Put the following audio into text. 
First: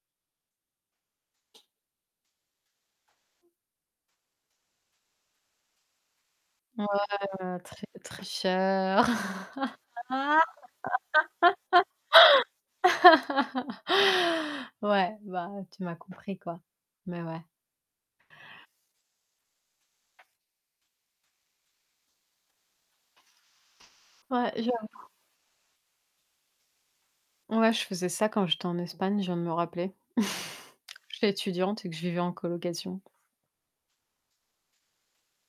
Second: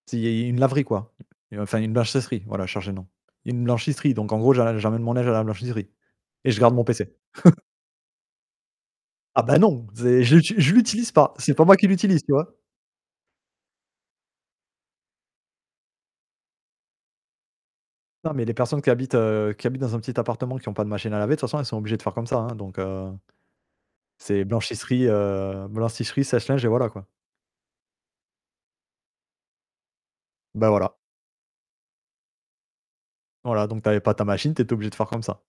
C'est une une laverie quoi et enfin une blanchisserie voilà, je cherchais le nom. Une blanchisserie donc en gros j'a j'amène mon linge à la blanchisserie et je garde mon Ouais, pc. heu, très très cher. Ah bah non j'ai je l'util je l'utilise pas c'est pas moi qui l'utilise, tu vois? Ouais bah, tu m'as compris quoi, mais ouais. Non mais les personnes qui habitent, heu, qui habitent dans un petit appartement qui ont pas de machine à laver, de toute façon elles sont obligées de faire comme ça donc heu c'est Ouais, j'ai un cou blanchisserie, heu, blanchisserie sèche-linge et voilà, quoi. Ouais, je faisais ça quand j'étais en Espagne, je viens de me rappeler. Ben voilà. J'étais étudiante et que je vivais en colocation. Voilà donc tu avais pas ta machine, tu étais obligée de faire comme ça.